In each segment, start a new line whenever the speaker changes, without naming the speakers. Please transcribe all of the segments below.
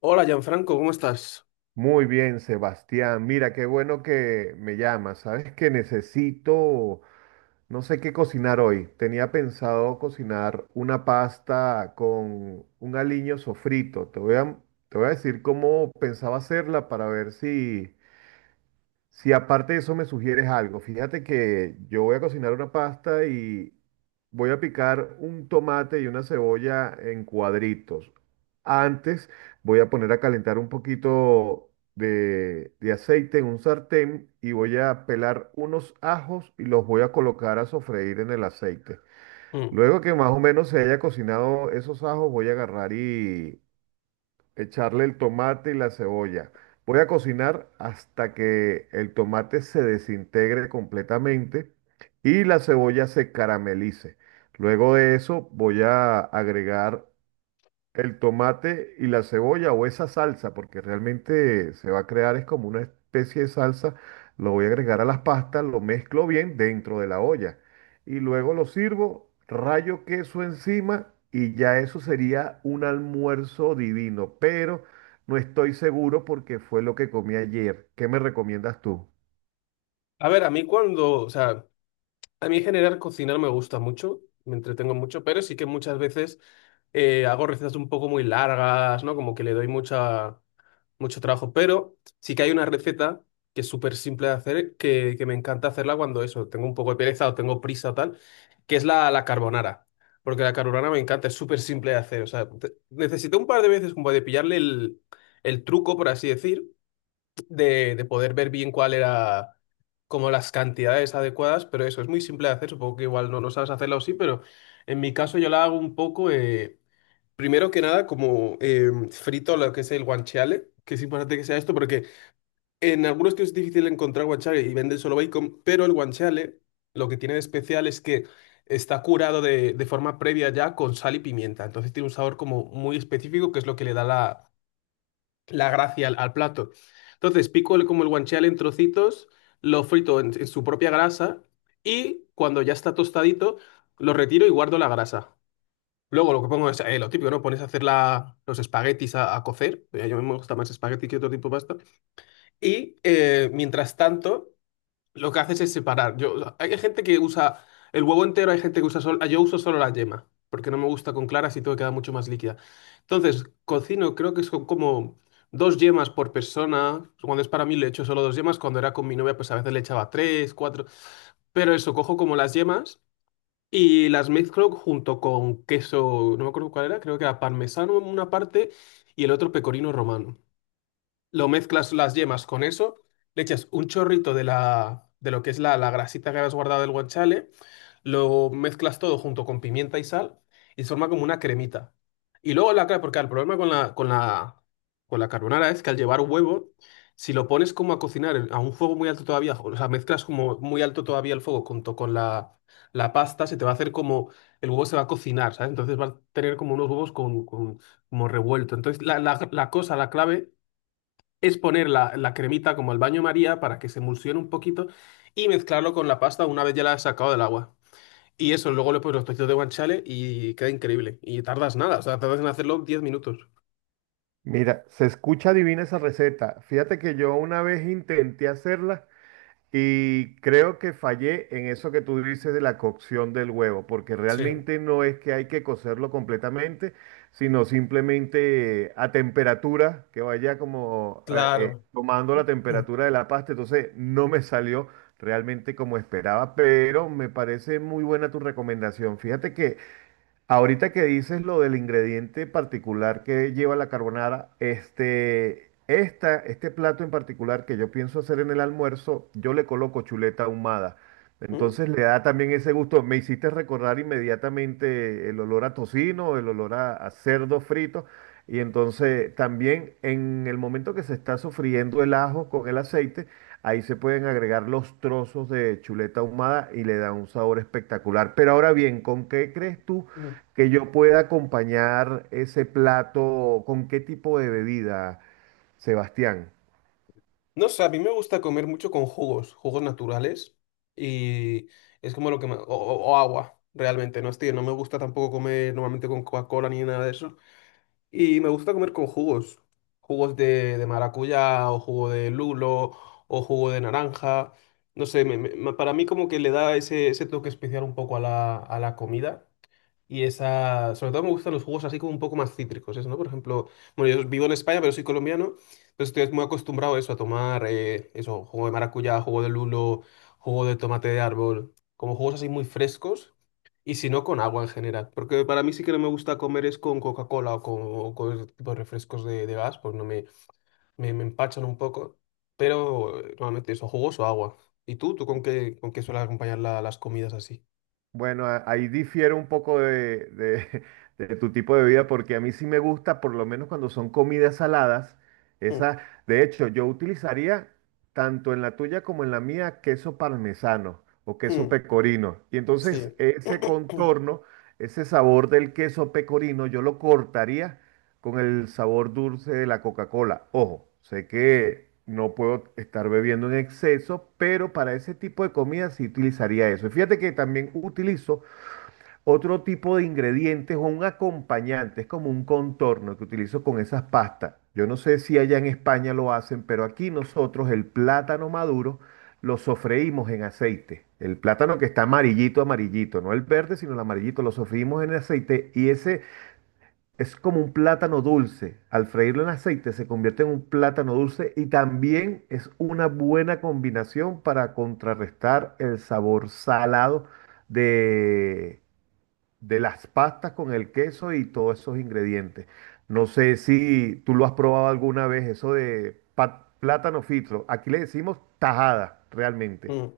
Hola, Gianfranco, ¿cómo estás?
Muy bien, Sebastián. Mira, qué bueno que me llamas. Sabes que necesito, no sé qué cocinar hoy. Tenía pensado cocinar una pasta con un aliño sofrito. Te voy a decir cómo pensaba hacerla para ver si, si aparte de eso me sugieres algo. Fíjate que yo voy a cocinar una pasta y voy a picar un tomate y una cebolla en cuadritos. Antes voy a poner a calentar un poquito de aceite en un sartén y voy a pelar unos ajos y los voy a colocar a sofreír en el aceite.
Mm.
Luego que más o menos se haya cocinado esos ajos, voy a agarrar y echarle el tomate y la cebolla. Voy a cocinar hasta que el tomate se desintegre completamente y la cebolla se caramelice. Luego de eso voy a agregar el tomate y la cebolla o esa salsa, porque realmente se va a crear es como una especie de salsa, lo voy a agregar a las pastas, lo mezclo bien dentro de la olla y luego lo sirvo, rayo queso encima y ya eso sería un almuerzo divino, pero no estoy seguro porque fue lo que comí ayer. ¿Qué me recomiendas tú?
A ver, a mí cuando, o sea, a mí en general cocinar me gusta mucho, me entretengo mucho, pero sí que muchas veces hago recetas un poco muy largas, ¿no? Como que le doy mucho trabajo, pero sí que hay una receta que es súper simple de hacer, que me encanta hacerla cuando eso, tengo un poco de pereza o tengo prisa o tal, que es la carbonara. Porque la carbonara me encanta, es súper simple de hacer. O sea, necesité un par de veces como de pillarle el truco, por así decir. De poder ver bien cuál era como las cantidades adecuadas, pero eso es muy simple de hacer, supongo que igual no, no sabes hacerlo sí, pero en mi caso yo la hago un poco, primero que nada como frito lo que es el guanciale, que es importante que sea esto, porque en algunos sitios es difícil encontrar guanciale y venden solo bacon, pero el guanciale lo que tiene de especial es que está curado de forma previa ya con sal y pimienta, entonces tiene un sabor como muy específico que es lo que le da la gracia al plato. Entonces, pico el, como el guanciale en trocitos, lo frito en su propia grasa, y cuando ya está tostadito, lo retiro y guardo la grasa. Luego lo que pongo es lo típico, ¿no? Pones a hacer los espaguetis a cocer. Yo me gusta más espagueti que otro tipo de pasta. Y mientras tanto, lo que haces es separar. Yo, hay gente que usa el huevo entero, hay gente que usa solo. Yo uso solo la yema, porque no me gusta con claras y todo queda mucho más líquida. Entonces, cocino, creo que son como dos yemas por persona. Cuando es para mí le echo solo dos yemas. Cuando era con mi novia, pues a veces le echaba tres, cuatro. Pero eso, cojo como las yemas y las mezclo junto con queso, no me acuerdo cuál era, creo que era parmesano en una parte y el otro pecorino romano, lo mezclas las yemas con eso, le echas un chorrito de de lo que es la grasita que habías guardado del guanciale, lo mezclas todo junto con pimienta y sal y se forma como una cremita. Y luego la clara, porque el problema con con la carbonara es que al llevar huevo, si lo pones como a cocinar a un fuego muy alto todavía, o sea, mezclas como muy alto todavía el fuego junto con la pasta, se te va a hacer como el huevo se va a cocinar, ¿sabes? Entonces va a tener como unos huevos con como revuelto. Entonces la cosa, la clave es poner la cremita como al baño María para que se emulsione un poquito y mezclarlo con la pasta una vez ya la has sacado del agua. Y eso, luego le pones los trocitos de guanciale y queda increíble. Y tardas nada, o sea, tardas en hacerlo diez minutos.
Mira, se escucha divina esa receta. Fíjate que yo una vez intenté hacerla, y creo que fallé en eso que tú dices de la cocción del huevo, porque
Sí,
realmente no es que hay que cocerlo completamente, sino simplemente a temperatura, que vaya como
claro.
tomando la
Mm,
temperatura de la pasta. Entonces no me salió realmente como esperaba, pero me parece muy buena tu recomendación. Fíjate que ahorita que dices lo del ingrediente particular que lleva la carbonara, este plato en particular que yo pienso hacer en el almuerzo, yo le coloco chuleta ahumada.
mm,
Entonces le da también ese gusto. Me hiciste recordar inmediatamente el olor a tocino, el olor a cerdo frito, y entonces también en el momento que se está sofriendo el ajo con el aceite, ahí se pueden agregar los trozos de chuleta ahumada y le da un sabor espectacular. Pero ahora bien, ¿con qué crees tú
mm.
que yo pueda acompañar ese plato? ¿Con qué tipo de bebida, Sebastián?
No sé, a mí me gusta comer mucho con jugos, jugos naturales y es como lo o, o agua, realmente, no estoy, no me gusta tampoco comer normalmente con Coca-Cola ni nada de eso. Y me gusta comer con jugos. Jugos de maracuyá o jugo de lulo o jugo de naranja. No sé, para mí como que le da ese, ese toque especial un poco a a la comida. Y esa, sobre todo me gustan los jugos así como un poco más cítricos, eso, ¿no? Por ejemplo, bueno, yo vivo en España, pero soy colombiano, entonces estoy muy acostumbrado a eso, a tomar eso, jugo de maracuyá, jugo de lulo, jugo de tomate de árbol, como jugos así muy frescos, y si no, con agua en general, porque para mí sí que no me gusta comer es con Coca-Cola o con ese tipo de refrescos de gas, pues no me empachan un poco, pero normalmente eso, jugos o agua. ¿Y tú? ¿Tú con qué sueles acompañar las comidas así?
Bueno, ahí difiere un poco de de tu tipo de vida, porque a mí sí me gusta, por lo menos cuando son comidas saladas,
Mm,
esa, de hecho, yo utilizaría tanto en la tuya como en la mía queso parmesano o queso
mm,
pecorino. Y entonces
sí.
ese contorno, ese sabor del queso pecorino, yo lo cortaría con el sabor dulce de la Coca-Cola. Ojo, sé que no puedo estar bebiendo en exceso, pero para ese tipo de comida sí utilizaría eso. Y fíjate que también utilizo otro tipo de ingredientes o un acompañante, es como un contorno que utilizo con esas pastas. Yo no sé si allá en España lo hacen, pero aquí nosotros el plátano maduro lo sofreímos en aceite. El plátano que está amarillito, amarillito, no el verde, sino el amarillito, lo sofreímos en aceite y ese es como un plátano dulce. Al freírlo en aceite se convierte en un plátano dulce y también es una buena combinación para contrarrestar el sabor salado de, de las pastas con el queso y todos esos ingredientes. No sé si tú lo has probado alguna vez, eso de plátano frito. Aquí le decimos tajada, realmente.
Mm.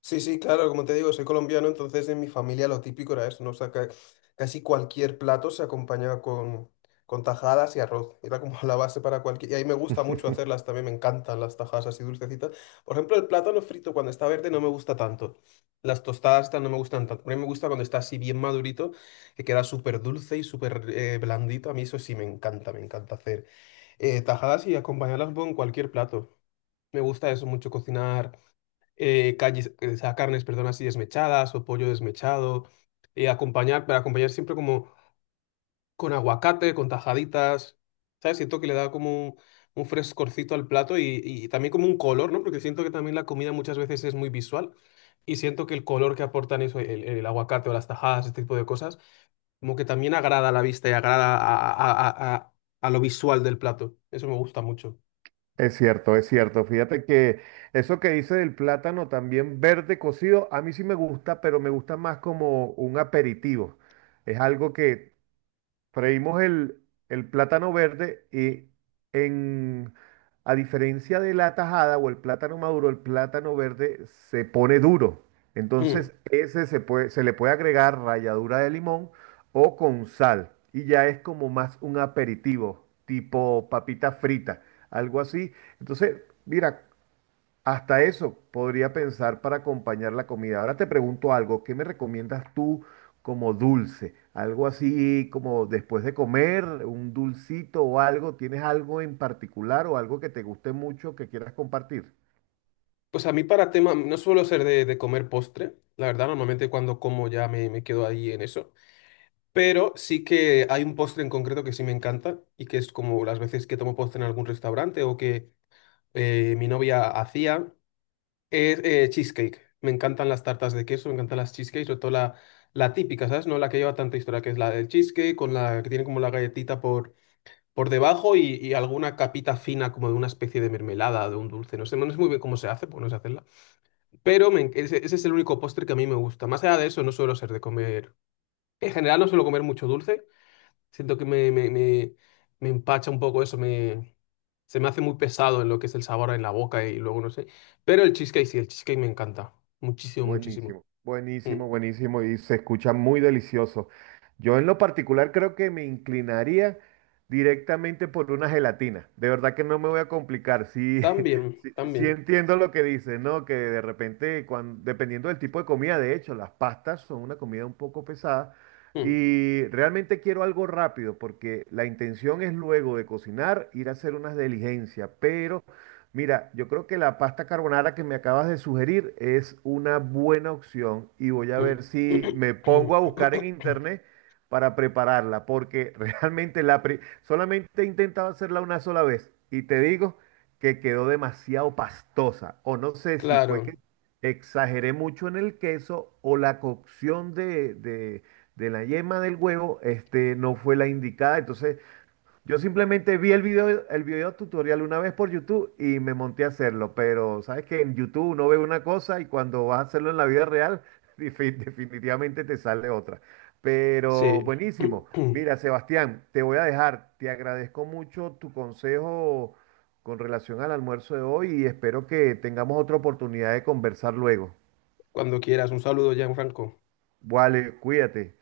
Sí, sí, claro, como te digo, soy colombiano, entonces en mi familia lo típico era eso, ¿no? O sea, casi cualquier plato se acompañaba con tajadas y arroz. Era como la base para cualquier... Y ahí me gusta mucho hacerlas también, me encantan las tajadas así dulcecitas. Por ejemplo, el plátano frito cuando está verde no me gusta tanto. Las tostadas estas no me gustan tanto. A mí me gusta cuando está así bien madurito, que queda súper dulce y súper blandito. A mí eso sí me encanta hacer tajadas y acompañarlas con cualquier plato. Me gusta eso mucho, cocinar o sea, carnes, perdón, así desmechadas o pollo desmechado, acompañar, para acompañar siempre como con aguacate, con tajaditas, ¿sabes? Siento que le da como un frescorcito al plato y también como un color, ¿no? Porque siento que también la comida muchas veces es muy visual y siento que el color que aportan eso, el aguacate o las tajadas, ese tipo de cosas, como que también agrada a la vista y agrada a lo visual del plato. Eso me gusta mucho.
Es cierto, es cierto. Fíjate que eso que dice del plátano también verde cocido, a mí sí me gusta, pero me gusta más como un aperitivo. Es algo que freímos el plátano verde y en, a diferencia de la tajada o el plátano maduro, el plátano verde se pone duro.
Hmm.
Entonces, ese se puede, se le puede agregar ralladura de limón o con sal. Y ya es como más un aperitivo, tipo papita frita, algo así. Entonces, mira, hasta eso podría pensar para acompañar la comida. Ahora te pregunto algo, ¿qué me recomiendas tú como dulce? Algo así como después de comer, un dulcito o algo. ¿Tienes algo en particular o algo que te guste mucho que quieras compartir?
Pues a mí para tema, no suelo ser de comer postre, la verdad, normalmente cuando como ya me quedo ahí en eso, pero sí que hay un postre en concreto que sí me encanta y que es como las veces que tomo postre en algún restaurante o que mi novia hacía, es cheesecake. Me encantan las tartas de queso, me encantan las cheesecakes, sobre todo la típica, ¿sabes? No la que lleva tanta historia, que es la del cheesecake, con la que tiene como la galletita por debajo y alguna capita fina como de una especie de mermelada, de un dulce, no sé, no sé muy bien cómo se hace, porque no sé hacerla, pero ese, ese es el único postre que a mí me gusta. Más allá de eso, no suelo ser de comer. En general, no suelo comer mucho dulce. Siento que me empacha un poco eso. Me, se me hace muy pesado en lo que es el sabor en la boca y luego no sé. Pero el cheesecake sí, el cheesecake me encanta. Muchísimo, muchísimo.
Buenísimo,
Mm.
buenísimo, buenísimo y se escucha muy delicioso. Yo en lo particular creo que me inclinaría directamente por una gelatina. De verdad que no me voy a complicar. Sí,
También,
sí, sí,
también.
entiendo lo que dices, ¿no? Que de repente, dependiendo del tipo de comida, de hecho, las pastas son una comida un poco pesada
Mm,
y realmente quiero algo rápido porque la intención es luego de cocinar ir a hacer unas diligencias, pero... Mira, yo creo que la pasta carbonara que me acabas de sugerir es una buena opción y voy a
mm.
ver si me pongo a buscar en internet para prepararla, porque realmente solamente he intentado hacerla una sola vez y te digo que quedó demasiado pastosa, o no sé si fue que
Claro,
exageré mucho en el queso o la cocción de la yema del huevo este, no fue la indicada, entonces... Yo simplemente vi el video tutorial una vez por YouTube y me monté a hacerlo, pero sabes que en YouTube uno ve una cosa y cuando vas a hacerlo en la vida real, definitivamente te sale otra. Pero
sí.
buenísimo. Mira, Sebastián, te voy a dejar. Te agradezco mucho tu consejo con relación al almuerzo de hoy y espero que tengamos otra oportunidad de conversar luego.
Cuando quieras, un saludo, Gianfranco.
Vale, cuídate.